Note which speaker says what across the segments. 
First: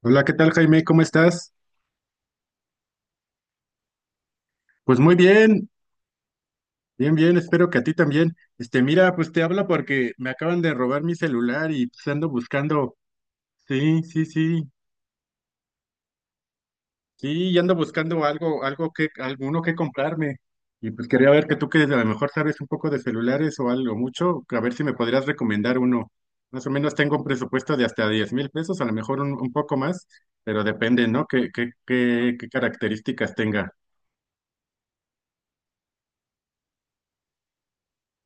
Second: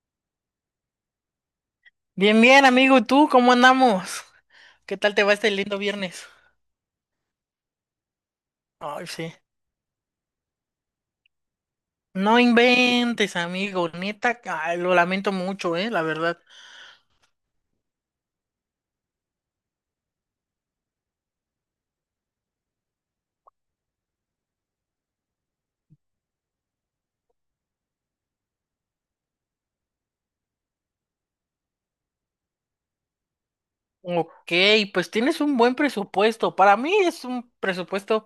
Speaker 1: Hola, ¿qué tal, Jaime? ¿Cómo estás?
Speaker 2: Bien, bien, amigo, ¿y tú cómo andamos? ¿Qué
Speaker 1: Pues muy
Speaker 2: tal te va este
Speaker 1: bien,
Speaker 2: lindo viernes?
Speaker 1: bien, bien, espero que a ti también.
Speaker 2: Ay,
Speaker 1: Mira, pues
Speaker 2: sí.
Speaker 1: te habla porque me acaban de robar mi celular y pues ando
Speaker 2: No
Speaker 1: buscando,
Speaker 2: inventes, amigo,
Speaker 1: sí, sí,
Speaker 2: neta,
Speaker 1: sí,
Speaker 2: ay, lo lamento mucho, la verdad.
Speaker 1: sí, y ando buscando algo, alguno que comprarme. Y pues quería ver que tú que a lo mejor sabes un poco de celulares o algo mucho, a ver si me podrías recomendar uno. Más o menos tengo un presupuesto de hasta 10,000 pesos, a lo mejor un poco más, pero depende, ¿no? ¿Qué características tenga?
Speaker 2: Ok, pues tienes un buen presupuesto. Para mí es un presupuesto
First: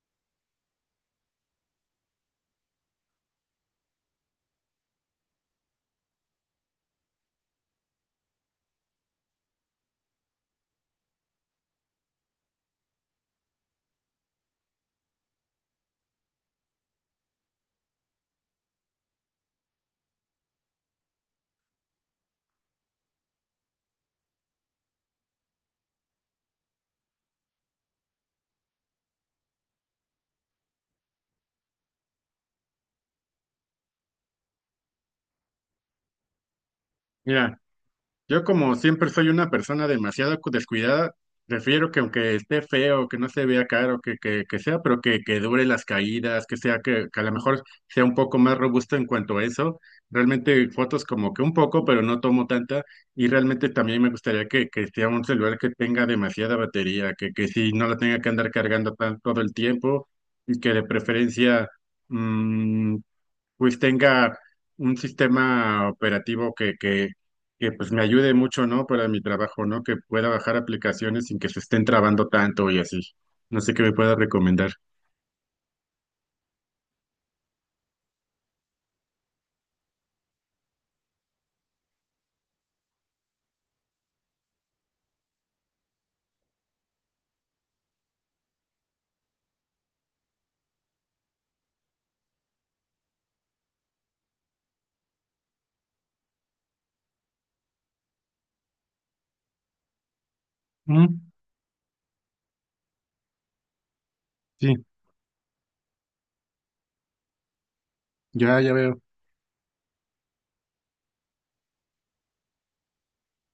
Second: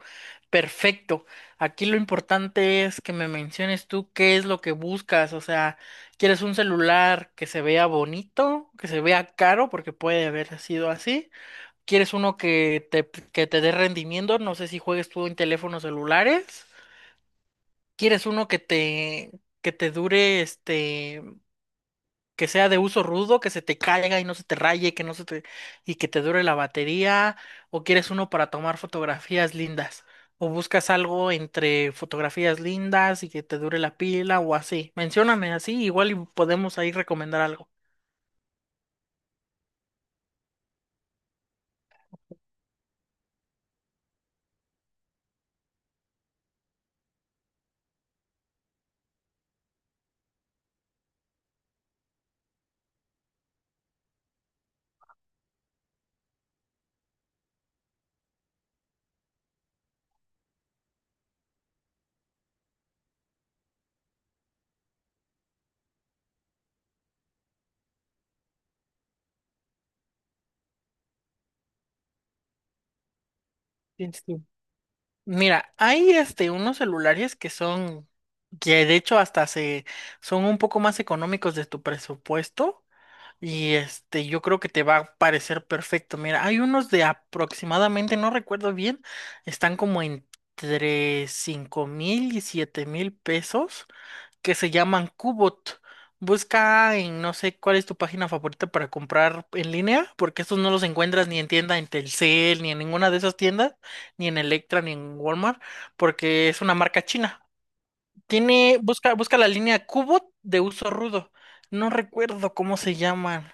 Speaker 2: perfecto. Aquí lo importante es que me menciones tú qué es lo que buscas. O sea, ¿quieres un celular que se vea bonito, que se vea caro, porque puede haber sido así? ¿Quieres uno que te dé rendimiento? No sé si juegues tú en teléfonos celulares. ¿Quieres uno que te dure, que sea de uso rudo, que se te caiga y no se te raye, que no se te, y que te dure la batería? ¿O quieres uno para tomar fotografías lindas? ¿O buscas algo entre fotografías lindas y que te dure la pila o así? Mencióname así, igual y podemos ahí recomendar
Speaker 1: Mira,
Speaker 2: algo.
Speaker 1: yo como siempre soy una persona demasiado descuidada, prefiero que aunque esté feo, que no se vea caro, que sea, pero que dure las caídas, que a lo mejor sea un poco más robusto en cuanto a eso. Realmente fotos como que un poco, pero no tomo tanta. Y realmente también me gustaría que sea un celular que tenga demasiada batería, que sí no la tenga que andar cargando todo el tiempo y que de preferencia, mm, pues tenga un sistema operativo que pues me ayude mucho, ¿no? Para mi trabajo, ¿no? Que pueda bajar aplicaciones sin que se estén trabando tanto y así. No sé qué me pueda
Speaker 2: Tienes que-
Speaker 1: recomendar.
Speaker 2: Mira, hay unos celulares que son, que de hecho hasta se son un poco más económicos de tu presupuesto y yo creo que te va a parecer perfecto. Mira, hay unos de aproximadamente, no recuerdo bien, están como entre 5,000 y $7,000 que se llaman Qbot. Busca en no sé cuál es tu página favorita para comprar en línea, porque estos no los encuentras
Speaker 1: Mm,
Speaker 2: ni en tienda en Telcel, ni en ninguna de esas tiendas, ni en
Speaker 1: sí,
Speaker 2: Electra, ni en Walmart, porque es una marca china.
Speaker 1: ya, ya veo.
Speaker 2: Busca la línea Qbot de uso rudo. No recuerdo cómo se llaman.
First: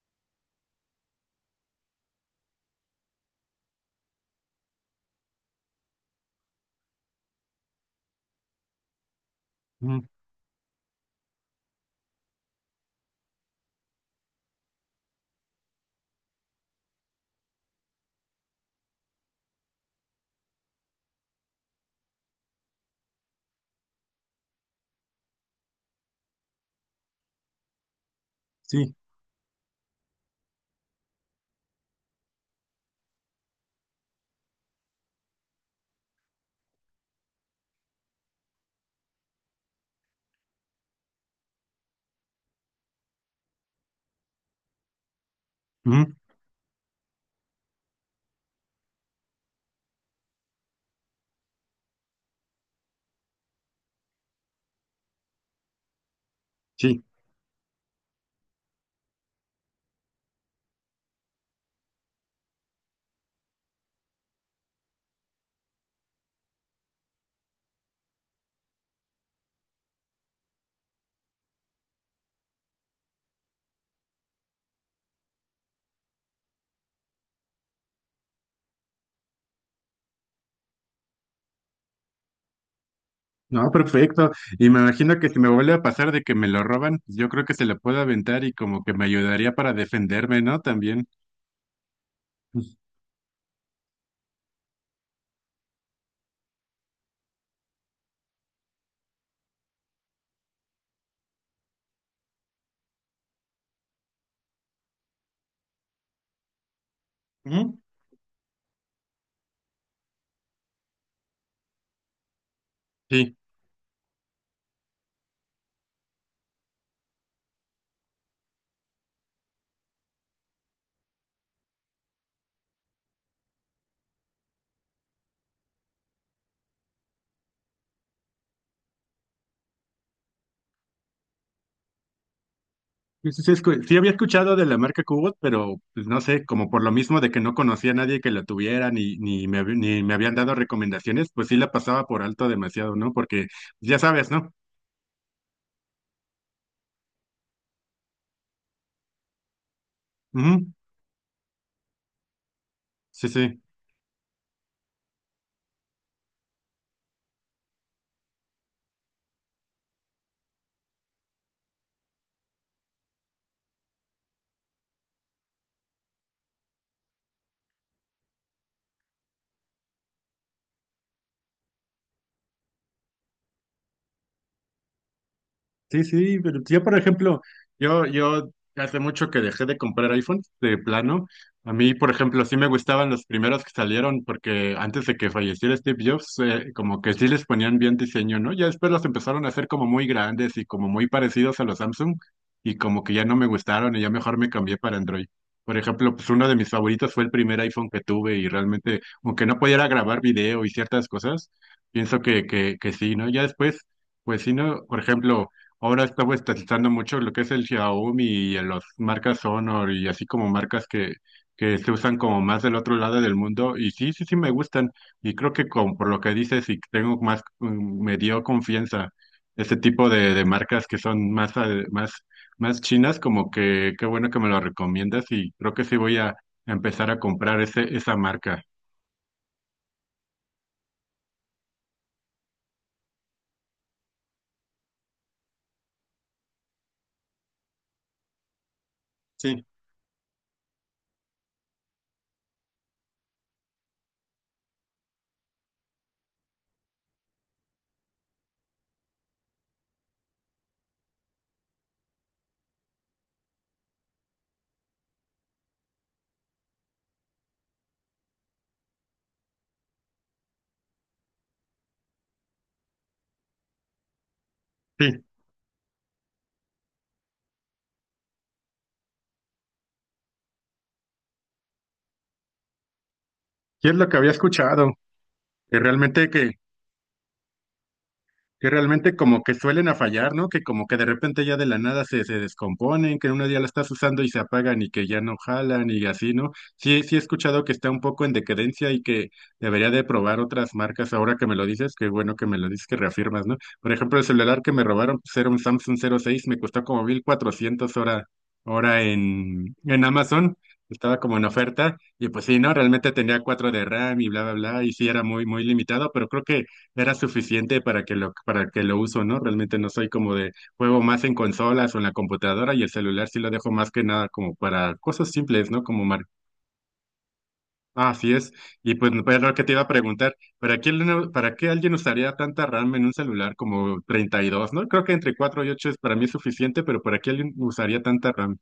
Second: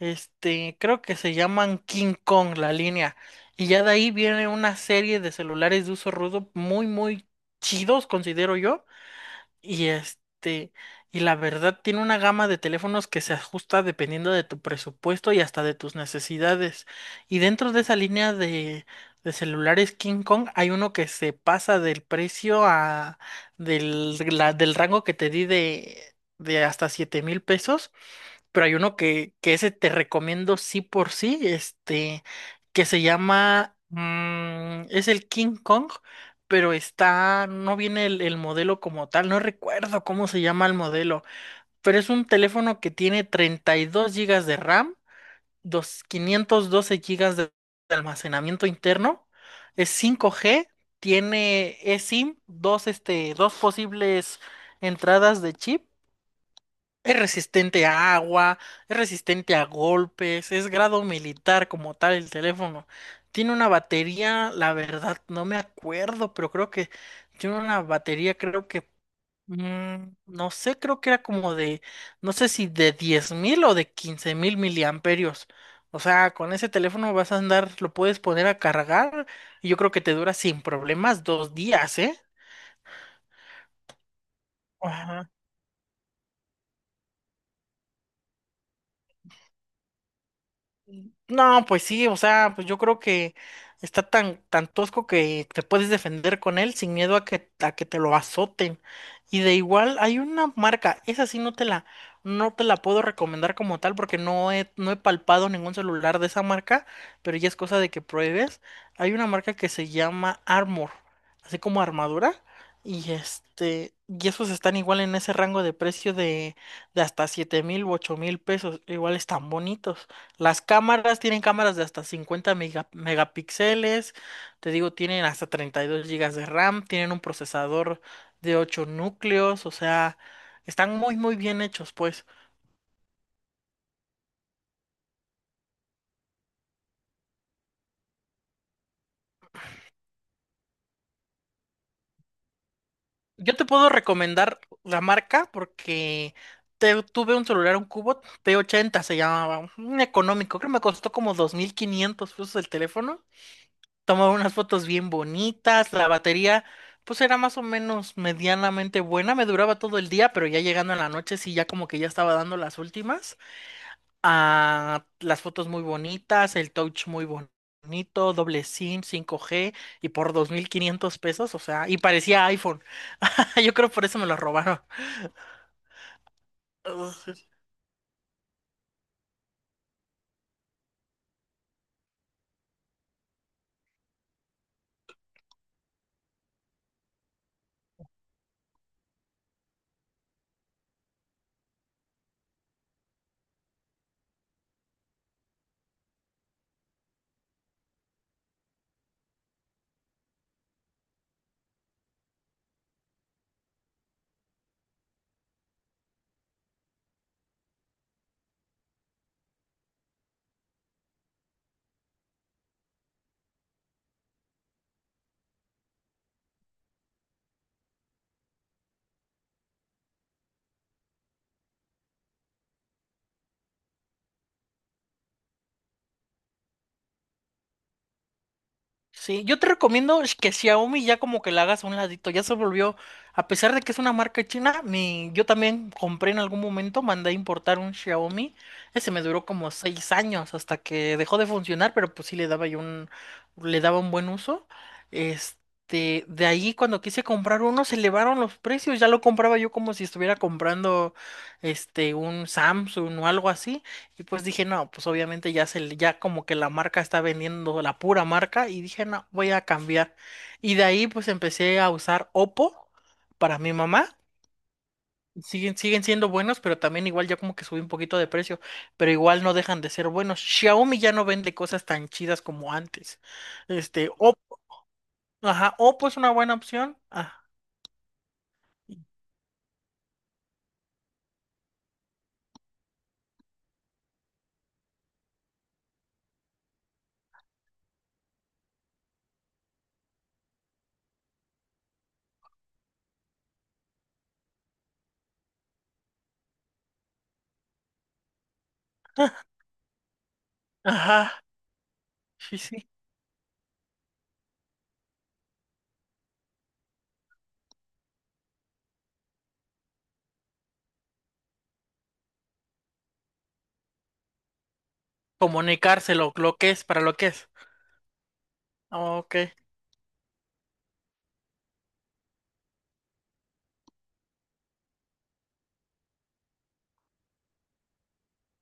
Speaker 2: Creo que se llaman King Kong la línea. Y ya de ahí viene una serie de celulares de uso rudo muy, muy chidos, considero yo, y
Speaker 1: Mm,
Speaker 2: y la verdad tiene una gama de teléfonos que se ajusta dependiendo de tu presupuesto y hasta de tus necesidades. Y dentro de esa línea de celulares King Kong hay uno que se pasa del precio del rango que te di de hasta $7,000, pero hay
Speaker 1: sí,
Speaker 2: uno que ese te recomiendo sí por sí, que se llama, es el King Kong, pero está, no viene el modelo como tal, no recuerdo cómo se llama el modelo, pero es un teléfono que tiene 32 gigas de RAM,
Speaker 1: mm,
Speaker 2: 512 GB de almacenamiento interno, es 5G, tiene eSIM, dos posibles entradas de chip,
Speaker 1: sí.
Speaker 2: es resistente a agua, es resistente a golpes, es grado militar como tal el teléfono. Tiene una batería, la verdad, no me acuerdo, pero creo que tiene una batería, creo que, no sé, creo que era como de, no sé si de 10,000 o de 15,000 miliamperios. O sea, con ese teléfono vas a andar, lo puedes poner a cargar y yo creo que te dura sin problemas 2 días, ¿eh?
Speaker 1: No, perfecto. Y me imagino que
Speaker 2: Ajá.
Speaker 1: si me vuelve a pasar de que me lo roban, pues yo creo que se lo puedo aventar y como que me ayudaría para defenderme, ¿no? También.
Speaker 2: No, pues sí, o sea, pues yo creo que está tan, tan tosco que te puedes defender con él sin miedo a que te lo azoten. Y de igual hay una marca, esa sí no te la puedo recomendar como tal porque no he palpado ningún celular de esa marca, pero ya es
Speaker 1: Mm,
Speaker 2: cosa de que pruebes. Hay una marca que se llama Armor, así como armadura, y
Speaker 1: sí.
Speaker 2: y esos están igual en ese rango de precio de hasta 7,000 u $8,000, igual están bonitos. Las cámaras tienen cámaras de hasta 50 megapíxeles, te digo, tienen hasta 32 gigas de RAM, tienen un procesador de 8 núcleos, o sea, están muy muy bien hechos, pues.
Speaker 1: Sí, sí, sí, sí había escuchado de la marca Cubot, pero pues no sé, como por lo mismo de que no conocía a nadie que la tuviera, ni me habían dado recomendaciones, pues sí la pasaba por alto demasiado, ¿no? Porque
Speaker 2: Yo te puedo
Speaker 1: ya sabes, ¿no?
Speaker 2: recomendar la marca porque tuve un celular, un Cubot P80 se llamaba, un económico,
Speaker 1: Ujú,
Speaker 2: creo que me costó como $2,500 el teléfono.
Speaker 1: sí, sí.
Speaker 2: Tomaba unas fotos bien bonitas, la batería pues era más o menos medianamente buena, me duraba todo el día, pero ya llegando en la noche sí ya como que ya estaba dando las últimas. Ah, las fotos muy bonitas, el touch muy bonito, doble SIM, 5G y por $2,500, o sea, y parecía iPhone. Yo creo por eso me lo robaron.
Speaker 1: Sí, sí, pero yo, por ejemplo, yo hace mucho que dejé de comprar iPhone de plano. A mí, por ejemplo, sí me gustaban los primeros que salieron porque antes de que falleciera Steve Jobs, como que sí les ponían bien diseño, ¿no? Ya después los empezaron a hacer como muy grandes y como muy parecidos a los Samsung y como que ya no me gustaron y ya mejor me cambié para Android. Por ejemplo, pues uno de mis favoritos fue el primer iPhone que tuve y realmente, aunque no pudiera grabar video y ciertas cosas, pienso que sí, ¿no? Ya después, pues sí, ¿no? Por ejemplo, ahora está estatizando mucho lo que es el Xiaomi y en las marcas Honor y así como marcas que se usan como más del otro lado del mundo. Y sí, sí, sí me gustan. Y creo que con, por lo que dices y tengo más, me dio confianza este tipo de marcas que son más, más, más chinas, como que qué bueno que me lo recomiendas y creo que sí voy a empezar a comprar esa marca.
Speaker 2: Sí, yo te recomiendo que Xiaomi ya como que la hagas a un ladito, ya se volvió, a pesar de que es una marca china, yo también compré en algún momento, mandé a importar un Xiaomi, ese me duró
Speaker 1: Sí,
Speaker 2: como 6 años hasta que dejó de funcionar, pero pues sí le daba un buen uso. De ahí cuando quise comprar uno se elevaron los precios, ya lo compraba yo como si estuviera comprando un Samsung o algo así, y pues dije, no, pues obviamente ya como que la marca está vendiendo la pura marca y dije, no, voy a cambiar. Y de ahí pues empecé a usar Oppo para mi mamá.
Speaker 1: sí.
Speaker 2: Siguen siendo buenos, pero también igual ya como que subí un poquito de precio, pero igual no dejan de ser buenos. Xiaomi ya no vende cosas tan chidas como antes.
Speaker 1: Y es lo que había
Speaker 2: Oppo,
Speaker 1: escuchado,
Speaker 2: ajá,
Speaker 1: que
Speaker 2: Oppo es
Speaker 1: realmente
Speaker 2: una buena
Speaker 1: que
Speaker 2: opción. Ah,
Speaker 1: que realmente como que suelen a fallar, ¿no? Que como que de repente ya de la nada se descomponen, que en unos días la estás usando y se apagan y que ya no jalan y así, ¿no? Sí, sí he escuchado que está un poco en decadencia y que debería de probar otras marcas ahora que me lo dices, qué bueno que me lo dices, que reafirmas, ¿no? Por ejemplo, el celular que me robaron, pues era un Samsung 06, me costó como 1,400 hora en Amazon. Estaba como en
Speaker 2: ajá,
Speaker 1: oferta, y pues sí,
Speaker 2: sí,
Speaker 1: ¿no?
Speaker 2: sí.
Speaker 1: Realmente tenía cuatro de RAM y bla, bla, bla, y sí era muy, muy limitado, pero creo que era suficiente para que lo uso, ¿no? Realmente no soy como de juego más en consolas o en la computadora y el celular sí lo dejo más que nada como para cosas simples, ¿no? Como mar...
Speaker 2: Comunicárselo, lo que es, para lo que es.
Speaker 1: Ah, así es. Y pues
Speaker 2: Ok.
Speaker 1: pues, lo que te iba a preguntar, ¿ para qué alguien usaría tanta RAM en un celular como 32, ¿no? Creo que entre 4 y 8 es para mí es suficiente, pero ¿para qué alguien usaría tanta RAM?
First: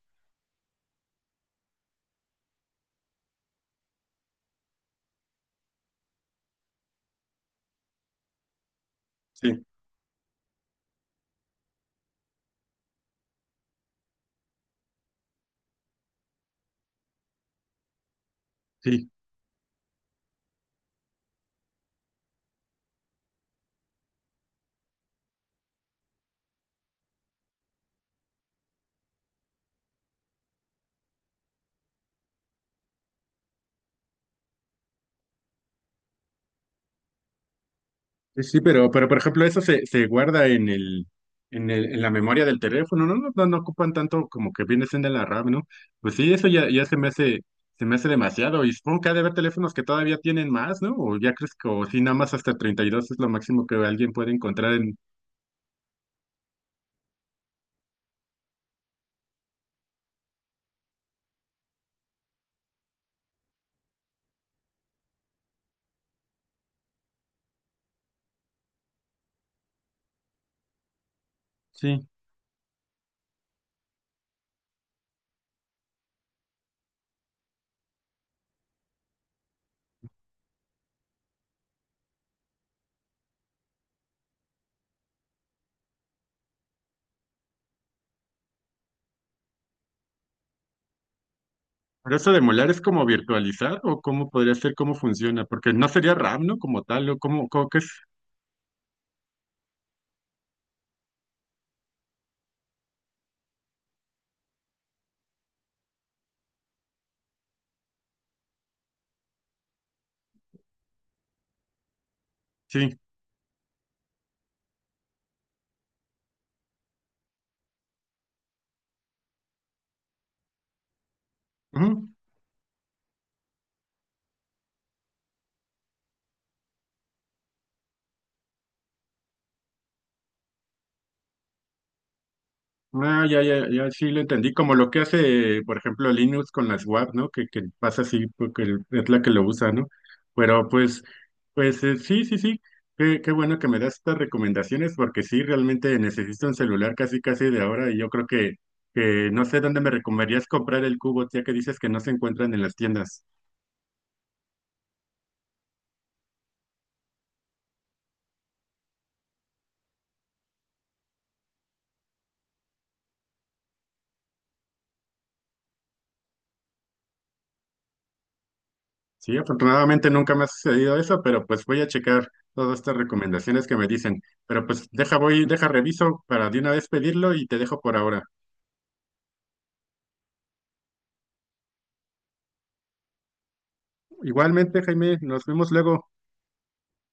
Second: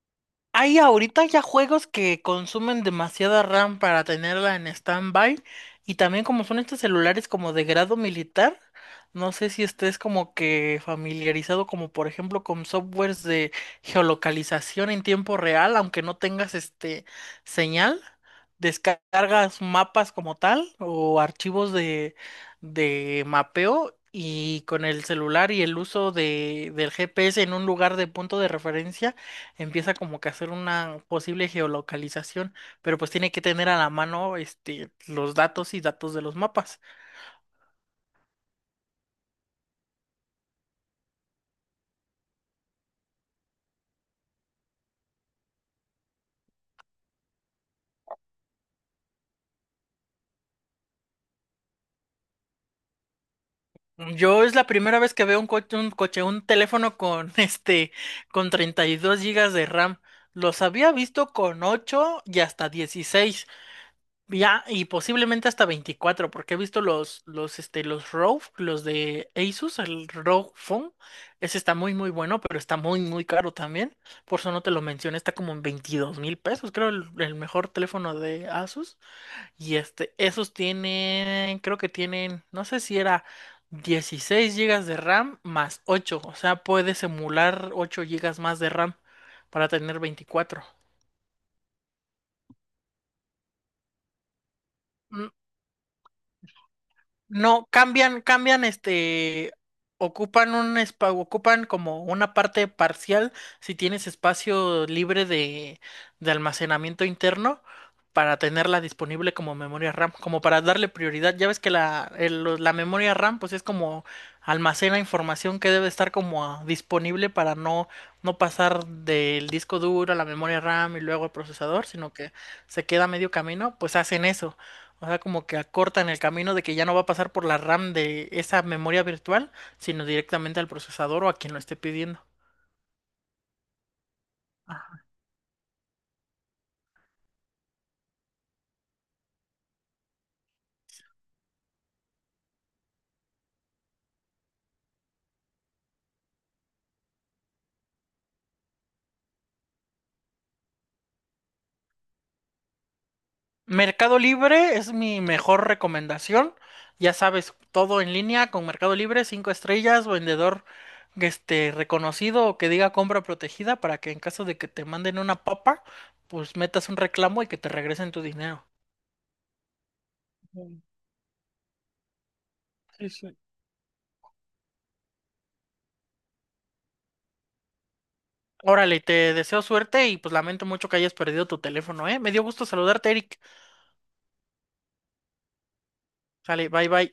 Speaker 2: Hay ahorita ya juegos que consumen demasiada RAM para tenerla en stand-by, y también como son estos celulares como de grado militar, no sé si
Speaker 1: Sí,
Speaker 2: estés como que familiarizado como por ejemplo con softwares de geolocalización en tiempo real, aunque no tengas señal,
Speaker 1: sí.
Speaker 2: descargas mapas como tal o archivos de mapeo. Y con el celular y el uso del GPS en un lugar de punto de referencia empieza como que a hacer una posible geolocalización, pero pues tiene que tener a la mano los datos y datos de los mapas.
Speaker 1: Sí, sí, pero por ejemplo, eso se guarda en el, en la memoria del teléfono, ¿no? No, no, no ocupan tanto como que viene siendo la RAM, ¿no? Pues sí, eso ya se me hace demasiado. Y supongo que ha de haber teléfonos que todavía tienen más, ¿no? O ya crees que, o sí, nada más hasta 32 es lo máximo que alguien puede
Speaker 2: Yo es la
Speaker 1: encontrar en.
Speaker 2: primera vez que veo un teléfono con con 32 gigas de RAM. Los había visto con 8 y hasta 16. Ya, y posiblemente hasta 24, porque he visto los ROG, los de Asus, el ROG Phone. Ese está muy,
Speaker 1: Sí.
Speaker 2: muy bueno, pero está muy, muy caro también. Por eso no te lo mencioné, está como en $22,000, creo, el mejor teléfono de Asus. Y esos tienen, creo que tienen, no sé si era 16 gigas de RAM más 8, o sea, puedes emular 8 gigas más de RAM para tener 24.
Speaker 1: Pero eso de molar es como virtualizar, o cómo podría ser, cómo funciona, porque no sería RAM, ¿no? Como tal, o cómo,
Speaker 2: No,
Speaker 1: cómo que es.
Speaker 2: cambian, ocupan como una parte parcial si tienes espacio libre de almacenamiento interno, para tenerla disponible como memoria RAM, como para darle prioridad. Ya ves que la
Speaker 1: Sí.
Speaker 2: memoria RAM pues es como, almacena información que debe estar como disponible para no pasar del disco duro a la memoria RAM y luego al procesador, sino
Speaker 1: Ujú.
Speaker 2: que se queda a medio camino, pues hacen eso. O sea, como que acortan el camino de que ya no va a pasar por la RAM de esa memoria virtual, sino directamente al procesador o a quien lo esté pidiendo.
Speaker 1: Ah, ya, ya, ya, sí lo entendí. Como lo que hace, por ejemplo, Linux con las WAP, ¿no? Que pasa así porque es la que lo usa, ¿no? Pero pues, pues sí, sí, sí. Qué bueno que me das estas recomendaciones porque sí, realmente necesito un celular casi, casi de ahora y yo creo que, no sé dónde me recomendarías comprar el cubo, ya que dices que no se encuentran en las tiendas.
Speaker 2: Mercado Libre es mi mejor recomendación. Ya sabes, todo en línea con Mercado Libre, cinco estrellas, vendedor reconocido o que diga compra protegida, para que en caso de que te manden una papa, pues metas un reclamo y que te regresen tu dinero.
Speaker 1: Sí, afortunadamente nunca me ha
Speaker 2: Ujú,
Speaker 1: sucedido eso, pero pues voy a checar todas estas
Speaker 2: sí, sí.
Speaker 1: recomendaciones que me dicen. Pero pues deja, reviso para de una vez pedirlo y te dejo por ahora.
Speaker 2: Órale, te deseo suerte y pues lamento mucho que hayas perdido tu teléfono, ¿eh? Me dio gusto saludarte, Eric.
Speaker 1: Igualmente, Jaime, nos vemos luego.
Speaker 2: Sale, bye bye.